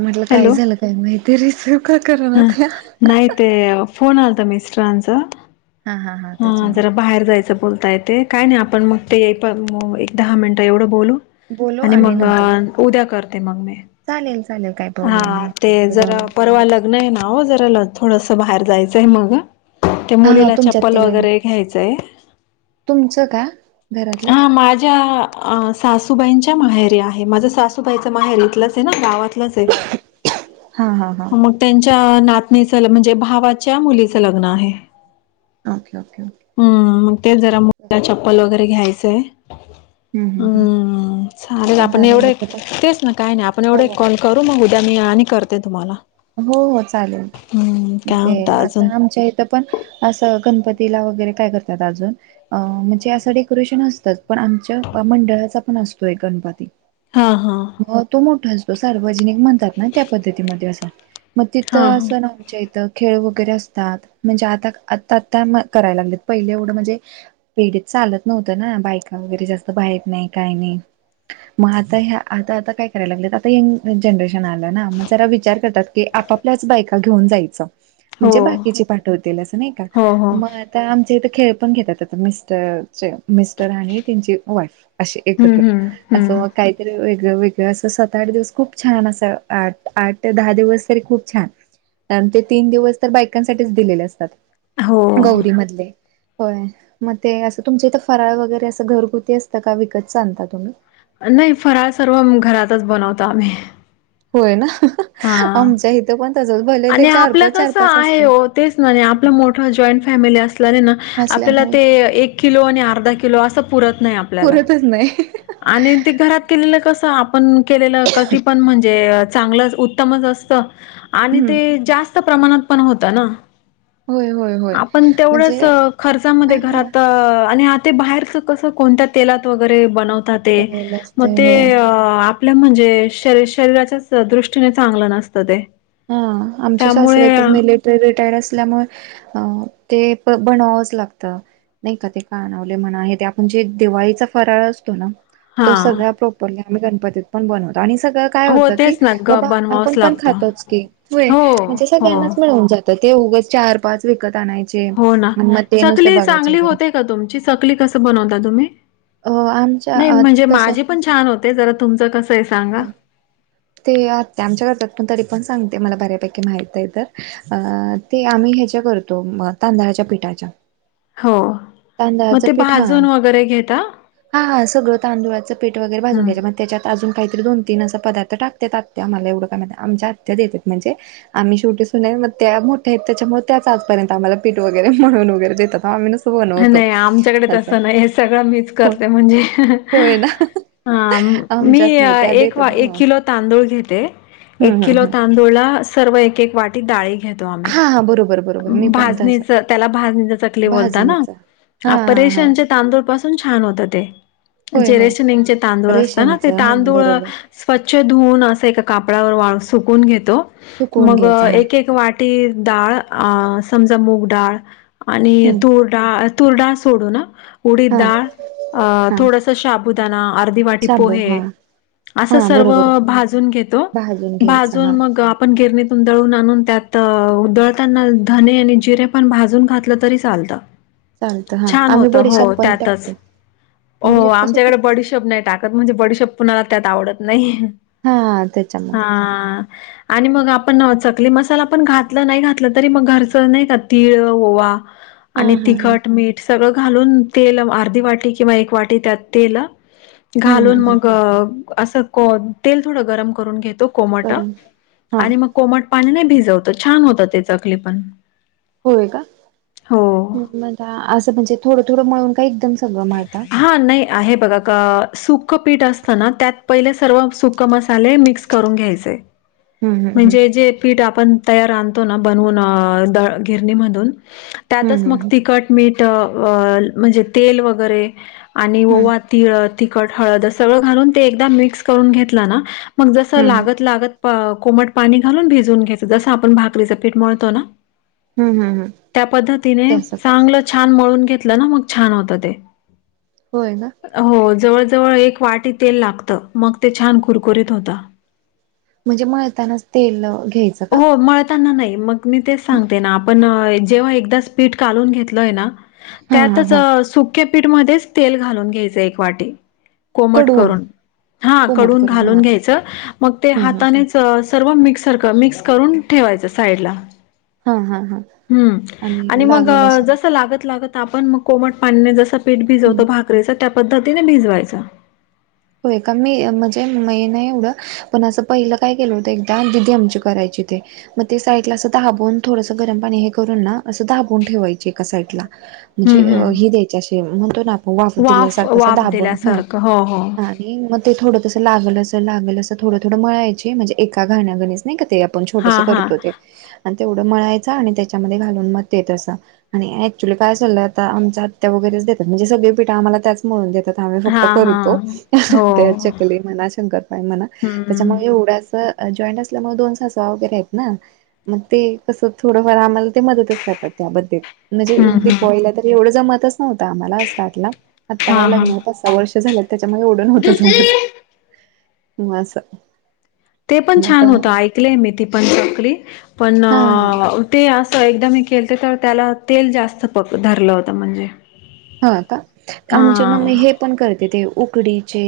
म्हटलं काय हॅलो झालं काय माहिती रिस हा नयत फोन आलता मिस्ट्र अनचा हा हा त्याच्यामुळे जरा काय बाहेर जायचं बोलता येते काय नाही आपण मग ते पण एक दहा मिनिटं एवढं बोलू बोलू आणि मग नंतर उद्या करते मग मी चालेल चालेल काही हा प्रॉब्लेम ते नाही जरा दोन तरी परवा होतील लग्न आहे ना हो जरा ल थोडस बाहेर जायचंय मग ते हा हा मुलीला तुमच्यात चप्पल ते लागेल वगैरे घ्यायचंय तुमचं का घरातलं हा माझ्या अ सासूबाईंच्या माहेरी आहे माझं सासूबाईचा माहेर इथलंच आहे ना गावात हा हा हा मग त्यांच्या नात नी म्हणजे भावाच्या मुलीच लग्न आहे ओके ओके ओके हम्म मग ते जरा मुला चप्पल वगैरे घ्यायचंय हम्म चालेल आपण काय एवढे बोलत होत तेच ना काही नाही आपण हो एवढे कॉल करू मग उद्या मी आणि करते तुम्हाला हो हो चालेल हम्म काय ते म्हणता आता अजून आमच्या इथ पण असं गणपती वर काात अ म्हणे अस ोरेशन असत पण आम मंड असतोय गणपती हा हा मग तो मोठा असतो सार्वजनिक म्हणतात ना त्या पद्धतीमध्ये असं मग हा तिथं हा असं ना आमच्या इथं खेळ वगैरे असतात म्हणजे आता आ आता करायला लागले पहिले एवढं म्हणजे पीडित चालत नव्हतं ना बायका वगैरे जास्त बात नाही काही नाही मग आता ह्या आता आता काय करायला लागले आता यंग जनरेशन आलं ना मग जरा विचार करतात क आपापल्याच बायका घेऊन जायचं हो म्हणजे बाकीचे पाठवतील अस नाही का हो हो मग आ आमच्या इ खेळ पण घेतात मिस्टरचे मिस्टर आणि त्यांची वाईफ असे हम्म एकत्र हम्म हम्म असं काहीतरी वेगळं असं सात आठ दिवस खूप छान असंठ आठ ते दहा दिवस खूप छान ते तीन दिवस तर बायकांसाठीच दिलेले असतात हो गौरी मधले होय मग ते असं तुमच्या इथं फराळ वगैरे असं घरगुती असतं का विकत चालता तुम्ही नाही फराळ सर्व घरातच बनवतो आम्ही होय ना हा आमच्या इथं पण तसच भले ते आणि चार आपलं पाच चार कस पाच आहे असतय तेच ना आपलं मोठ जॉईंट फॅमिली असल्याने ना आपल्याला असल्यामुळे ते एक किलो आणि अर्धा किलो असं पुरत नाही आपल्याला पुरतच नाही आणि ते घरात केलेलं कस आपण केलेलं की पण म्हणजे चांगलं उत्तमच असत आणि हम्म ते जास्त प्रमाणात पण होतं ना होय होय होय आपण म्हणजे तेवढंच खर्चामध्ये हा घरात आणि आ ते बाहेरच कस कोणत्या तेलात वगैरे बनवत ते तळलेलं मग असतंय ते होय आपलं म्हणजे शरी शरीराच्या दृष्टीने चांगलं नसतं ते हा आमचे शास्रे त्यामुळे तर मिलिटरी रिटायर असल्यामुळे अ ते प बनवावंच लागतं नाही का ते का आणवले म्हणा आहे ते आपण जे दिवाळीचा फराळ असतो ना हा तो सगळ्या प्रॉपरली आम्ही गणपतीत पण बनवतो आणि सगळं काय हो होतं की तेच ना ग बाबा बनवावंच आपण पण लागतं. खातोच हो म्हणजे हो सगळ्यांनाच मिळून जात ते चार पाच विकत आणायचे हो ना आणि मग ते नुसते चकली बघायचे चांगली वगैरे होते का तुमची चकली कसं बनवता तुम्ही अ आमच्या नाही आत म्हणजे माझे पण छान होते जरा तुमच कस ह ते आ ते आमच्या घतात पण तरी ण सांगते मला बऱ्यापैकी माहित आहे तर ते आम्ही ह्याच्या करतो तांदळाच्या पिठा च्या हो मग ते भाजून वगैरे घेतात हा हा सगळं तांदुळाचं पेठ वगैरे भाजून हम्म घ्यायचे मग त्याच्यात अजून काहीतरी दोन तीन अस पदार्थ टाकतात आत्या आम्हाला एवढं काय म्ह आमच्या आत्या देतात म्हणजे आम्ही शेवटीग त्या मोठ त्याच्यामुळे त्या आजर्यंत आम्हाला प वगरे म्हणूनगरेेत आ नाही आमच्याकडे तसं नाही हे सगळं मीच होय करते म्हणजे होय ना हा मी आमच्यात नाही त्या एक देतात एक बनवून किलो तांदूळ घेते एक हम्म हम्म किलो हम्म तांदूळला सर्व एक एक वाटी डाळी घेतो आम्ही हा हा बरोबर बरोबर मी पण तसंच भाजणीच त्याला भाजणीच चकली बोलता ना भाजणीचा हा अ हा हा परेशांचे तांदूळ पाासून छान होत ते होय जे होय रेशमंगचे तांदूळ असतात ना ते रेशनचं हा तांदूळ बरोबर स्वछ स्वच्छ धुऊन असं ए काडावर वा सुकून घेत सुकवून मग घ्यायचा हा एक एक वाटी डाळ समज मूग डाळ आणि हम्म तुरडाळ तुर डाळ सोडू ना उडीत हा डाळ अ हा थोडस शाबू अर्धी वाटी शाबू पोहे हा हा असं सर्व बरोबर भाजून घेतो भाजून घ्यायचं भाजून हा मग आपण गिरणीतून दळून आणून त्यात तर उदळताना धने आणि जिरे पण भाजून घातलं तरी चालतं चालतं हा छान आम्ही होतं हो बडीशाप पण त्यातच टाकतो हो बडीशाप कशात आमच्याकडे टाकायची बडशब नाही टाकत म्हणजे बडिशब पुनणाला त्यात आवडत नाही हा त्याच्यामुळे हा आणि मग आपण चकली मसाला पण घातला नाही घातलं तरी मग घरच नाही का तिळ ओवा हा आणि हा हा तिखट मीठ सगळं घालून तेल अर्धी वाटी किंवा एक वाटी त्यात तेल हम्म घालून हम्म हम्म मग अस तेल थोडं गरम करून घेतो कोमट करून हा आणि मग कोमट पाणी नाही भिजवतं छान होतं ते चकली पण होय का हो अस म्हणजे थोडं थोडंळून हा नाही आहे बघा का सुक पीठ असतना त्यात पहिले सर्व सुक मसाले मिक्स करून घ्यायचे हम्म हम्म म्हणजे जे पीठ आपण तयार आणतो ना बनवून द गिरणीमधून त्यातच हम्म हम्म मग तिखट मीठ म्हणजे तेल वगैरे आणि हम्म ओवा तिळ तिखट हळद सगळं घालून ते एकदा मिक्स करून घेतलं ना मग जसं हम्म हम्म लागत लागत कोमट पाणी घालून भिजून घ्यायचं जस आपण भाकरीच पीठ मळतो ना हम्म हम्म हम्म त्या पद्धतीने तसं चांगलं छान मळून घेतला मग छान होत ते होय ना हो जे जवळ एक वाटी तेल लागत मग ते छान कुरकुरीत होता म्हणजे मळतानाच ते हो मळताना नाही मग मी तेच सांगते ना आपण जेव्हा एकदा स्पीट कालून घेतलय ना हा हा त्यातच हा सुक्या पीठमध्येच तेल घालून घ्यायचं एक वाटी कोमट कडवून करून हा कोमट कडून करून हा घालून घ्यायचं मग ते हम्म हम्म हातानेच सर्व मिक्सर मिक्स करून ठेवायचं साईड ला हा हा हा हम्म आणि मग लागेल असं जस लागत लागत आपण मग कोमट पाणीने जस पीठ हम्म भिजवतो भाकरीच त्या पद्धतीने भिजवायच होय का मी म्हणजे म नाही एवढं पण असं पहिलं काय केलं होतं एकदा दिदी आमची करायची मग ते साईड ला असं दाबून थोडस गरम पाणी हे करून ना असं दाबून ठेवायचे एका साईड ला म्हणजे हं, हं. हि द्यायच्या म्हणतो ना आपण वाफ दिल्यासारखं अस वाफ दाबण दिल्यासारखं. हो, हो. हा आणि मग ते थोडं तसं लागल असं लागल असं थोडं थोडं म्हळायची म्हणजे एका घाण्या गणीच नाही का ते आपण छोटस हां, हां. करतो ते तेवढं म्हणायचचा आणि त्याच्यामध्ये घालून म येत अस आणि ऍक्च्युली काय ल्ललं आता आम आत्या वगैरे म्हणजे सगला त्याचात आम्ही फक्त हां, करतो हां. ते हो. चकली म्हणा शंकरबाई म्हणा त्याच्यामध्ये हम्म एवढ्या जॉईंट असल्यामुळे दोन सासवा वगैरे आहेत ना मग ते कस थोडंफार आम्हाला ते मदतच खातात त्या हम्म म्हणजे हम्म पला तर एवढं ज आ हा हा वर् त्याच्या होत दुसरी मत म ते पण छान होत ऐकले मी ती पण चकरी पण हा हा ते अस एकदाम मी केलते तर त्याला तेल जास्त पक धरलं होतं म्हणजे हा का हा आमच्या मममी हे पण करते ते उकडीचे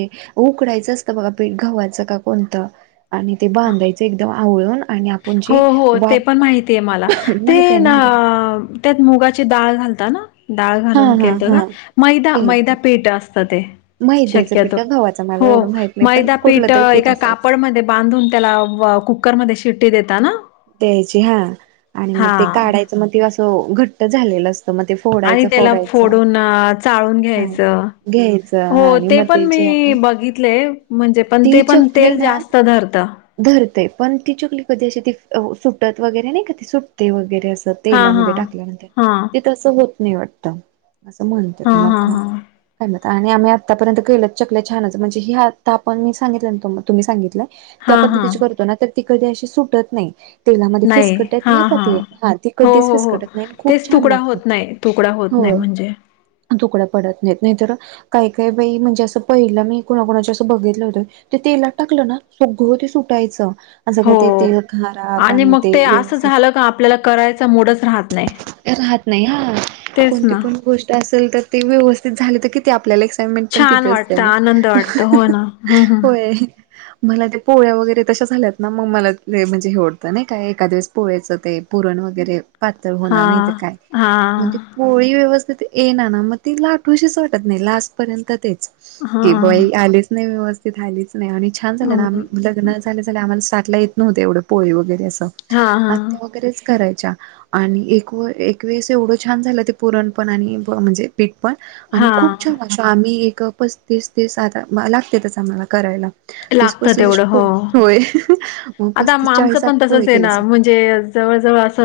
उकडायचं असतं बघा पीठ घव्हाचं का कोणतं? आणि ते बांधायचं एकदम आवळून. आणि आपण हो जी हो ते वाफ पण माहिती आहे मला ते माहित आहे ना त्यात मुगाची डाळ घालतात ना? डाळ हा घालून हा केलत का हा मैदा केलं मैदा तर पीठ असतं ते मैद्याचं पीठ शक्यतो का गव्हाचं मला हो एवढं माहित नाही पण मैदा कुठलं पीठ तरी एका असायचं कापडमध्ये बांधून त्याला कुकरमध्ये शिट्टी देता ना, द्यायची हा आणि मग ते हा काढायचं मग ते असं घट्ट झालेलं तर मग ते आणि फोडायचं त्याला फोडायचं फोडून अ, चाळून हा घ्यायचं. घ्यायचं हो आणि ते म पण तेची मी आपण बघितलय म्हणजे पण ती ते पण चपली तेल ना जास्त धरत. धरतय पण ती चुकली कधी अशी ती सुटत वगैरे नाही कधी सुटते वरे अस हा हा तेलामध्ये टाकल्यानंतर हा ते तस होत नाही वाटत असं हा म्हणतात म हा हा काय आणि आम्ही आत्तापर्यंत केलच चक छानच म्हणजे ह हे आता आपण मी सांगितलं तुम्ही सांगितलंय हा त्या हा पद्धतीची करतो ना तर ती कधी अशी सुटत नाही तेलामध्ये नाही फिसकटत हा नाही का हा ते ती हो कधीच हो हो फिसकटत नाही आणि खूप तेच छान तुकडा लागतात होत नाही तुकडा होत नाही नाही म्हणजे तुकड पडत ेत नाही तर काही काही बा म्हणजे असं पहिलं मी कुणाकुणाचे असं बघितलं होतं ते तेला टाकलं ना ग ते सुटायचं आणि हो सगळं ते तेल खराब आणि मग ते असं व्यवस्थित झालं का आपल्याला करायचं मोडच राहत नाही. राहत नाही हा तेच कोणती ना. पण गोष्ट असेल तर ते व्यवस्थित झाले तर कि ते आपल्याला एक मेंट पण छान किती असते वाटत ना आनंद वाटत हो ना हम्म हम्म होय. मला ते पोळ्या वगैरे तशा झाल्यात ना मग मला ते म्हणजे हेवडतं नाही काय एका दिवस पोळ्याचं ते पुरण वगैरे पातळ हा होणार नाही तर काय हा म्हणजे पोळी व्यवस्थ तर ते ये ना ना मग ती लाठूशीच वाटत नाही लाट पर्यंत ते कि बाई हा आलेच नाही व्यवस्थित आलीच नाही आणि छान झालं ना आम्ही लग्न झालं झा आम्हाला स्टाला येतव्हते एवढे पोळी वगैरे अस हा हा आ वगैरेच करायच्या आणि एक व एक वेळेस एवढं छान झालं ते पुरणपण आणि म्हणजे पठ पण आणि हा खूप छान अस आम्ही एक पस्तीस तेस आ लागते त्याच आम्हाला करायला. तीस लागतं पस्तीसय तेवढं हो मग आता पस्तीस आमचं चाळीसात पण पोळे तसंच आहे केले. ना म्हणजे जवळ जवळ अस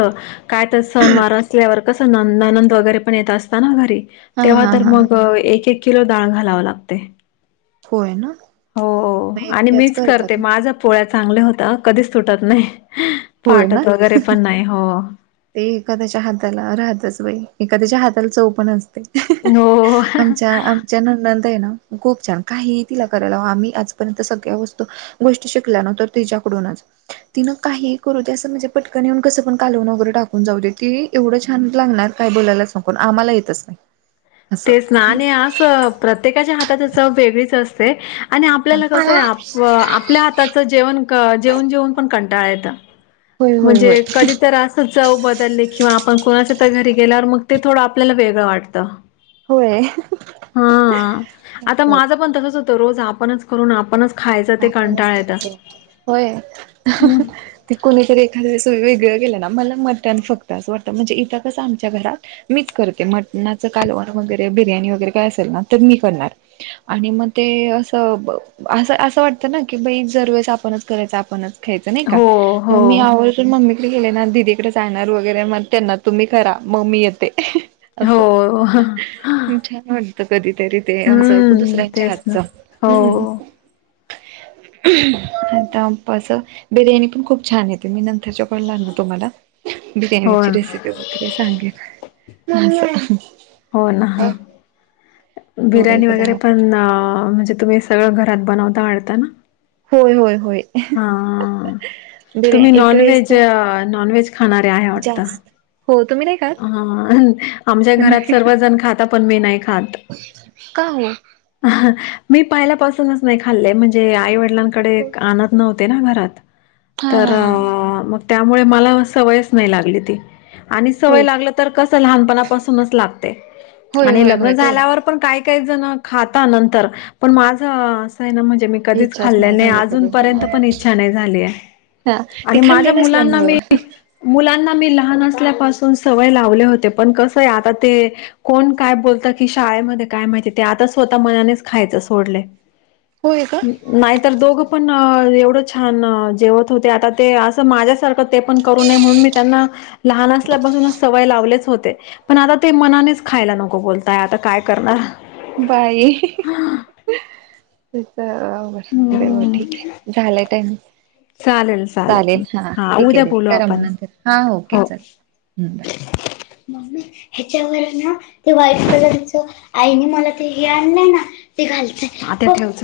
काय तर सण वार असल्यावर कसं नंद आनंद वगैरे पण येत असताना घरी हा तेव्हा हा तर हा. मग एक एक किलो डाळ घालाव लागते. होय ना हो मग आणि एकट्याच मीच करते करतात माझा पोळ्या चांगल्या होत कधीच तुटत नाही. होय ना फटत वगैरे पण नाही हो ते एखाद्याच्या हाताला राहतच बाई एखाद्याच्या हाताला चव पण असत हो आमच्या आमच्या न नंतर खूप छान काही तिला करायला हव आम्ही आजपर्यंत सगळ्या वस्तू गोष्टी शिकला नो तर तुझ्या त काही करू म्हणे पटनऊन कसणलव टाकून जाऊ दे की एवढं छान लागणार काय बोलायला सगून आम्हाला येतच नाही. असं. ते स्नान हे आ प्रत्येकाच्या हातातच वेगळीच असते. आणि आपल्याला कसं आहे आप आपल्या हाताचं जेवण जेवन जेवन पण कंटाळायेतं. होय होय म्हणजे होय कधी तर अस जाऊ बदलले किंवा, पण कुणाचं तर घरी गेल्यावर मग ते थोडं आपल्याला वेगळं वाटतं. होय हा आता असं होतं. माझं पण तसच रोज आपणच करून आपणच खायचं ते आपणच कंटाळा येतं. खायचो होय हं. ते कोणीतरी एखाद्यास वेगळ मला मटण फक्त अस वाटत म्हणजे इथं अस आमच्या घरात मीच करते, मटनाच कालवण वा वगैरे बिर्याणी वगैरे असेल ना तर ते मी करणार, आणी मग ते अस असं वाटतं ना की बाई जर वेळीस आपणच करायचं आपणच खायच नाही का हो मग हो मी आवर्जुन मम्मीकडे गेले ना - तिकडे जागणार वगैरे मग त्यांना तुम्ही करा मम्मी येते. हो असं छान म्हणत कधी तरी ते असं हम्म दुसऱ्यांच्या तेच ना हातच हो हम्. आतां बिर्याणी पण खूप छान आहेेत मी नंतरच्याकडलाल ना तुम्हाला हो बिर्याणीची ना रेसिपी वगैरे सांगेन. हो ना ह थोडं बिरणी वगरे एकदा पण म्हणजे तुम्ही सगळं घ ात बनवता आढताना. होय होय होय हा बिर्याणी तुम्ही एक वेळेस नॉनवज तर नॉनवज खाणारे आहे वाटत. जास्त हो तुम्ही नाही खात हा आमच्या घरात नाही सर्वात जण खाता पण मेनाय का हो मी पहिपस नाही खाल् म्हणजे आईव लांकडे आणत नव्हते ना घरात हा तर हा हा मग त्यामुळे मला सवयच नाही लागली ती. वय होय का लाग तर कस लहानपणापासूनच लागते होय होय लग्न होय तेवढा झाल्यावर पण काय का जण खाता नंतर पण माझ ना म्हणजे मी कधीच इच्छाच खाल्ले नाही झाली कधी अजूनपर्यंत हा पण इच्छा नाही झालीय हा ते आणि खाल्ली माझ्या मुलांना नसल्यामुळं मी मुलांना मी लहान असल्या सवय लावले होते पण कसय आता ते कोण काय बोलत की शाळेमध्ये काय माहिती ते आता स्वत मनाने खायच सोडलय होय का नाहीतर दोघ पण एवढं छान जेवत होते आता ते असं माझ्यासारखं ते पण करू नये म्हणून म त्यांना लहान असल्या पासुनच सवय लावलेच होते पण आता ते मनानेच खायला नको बोलताय आता काय करणार बाई च बर बरोबर हम्म ठीक आहे झालंय टइम चालेल चालेल हा ठीक उद्या आहे ते बोलू करा मग आपण नंतर हा ओके चालेल बाय म ह्याच्यावर ना ते व्हाईट कलरच आईने मला ते हे आणलंय ना [unintelligible]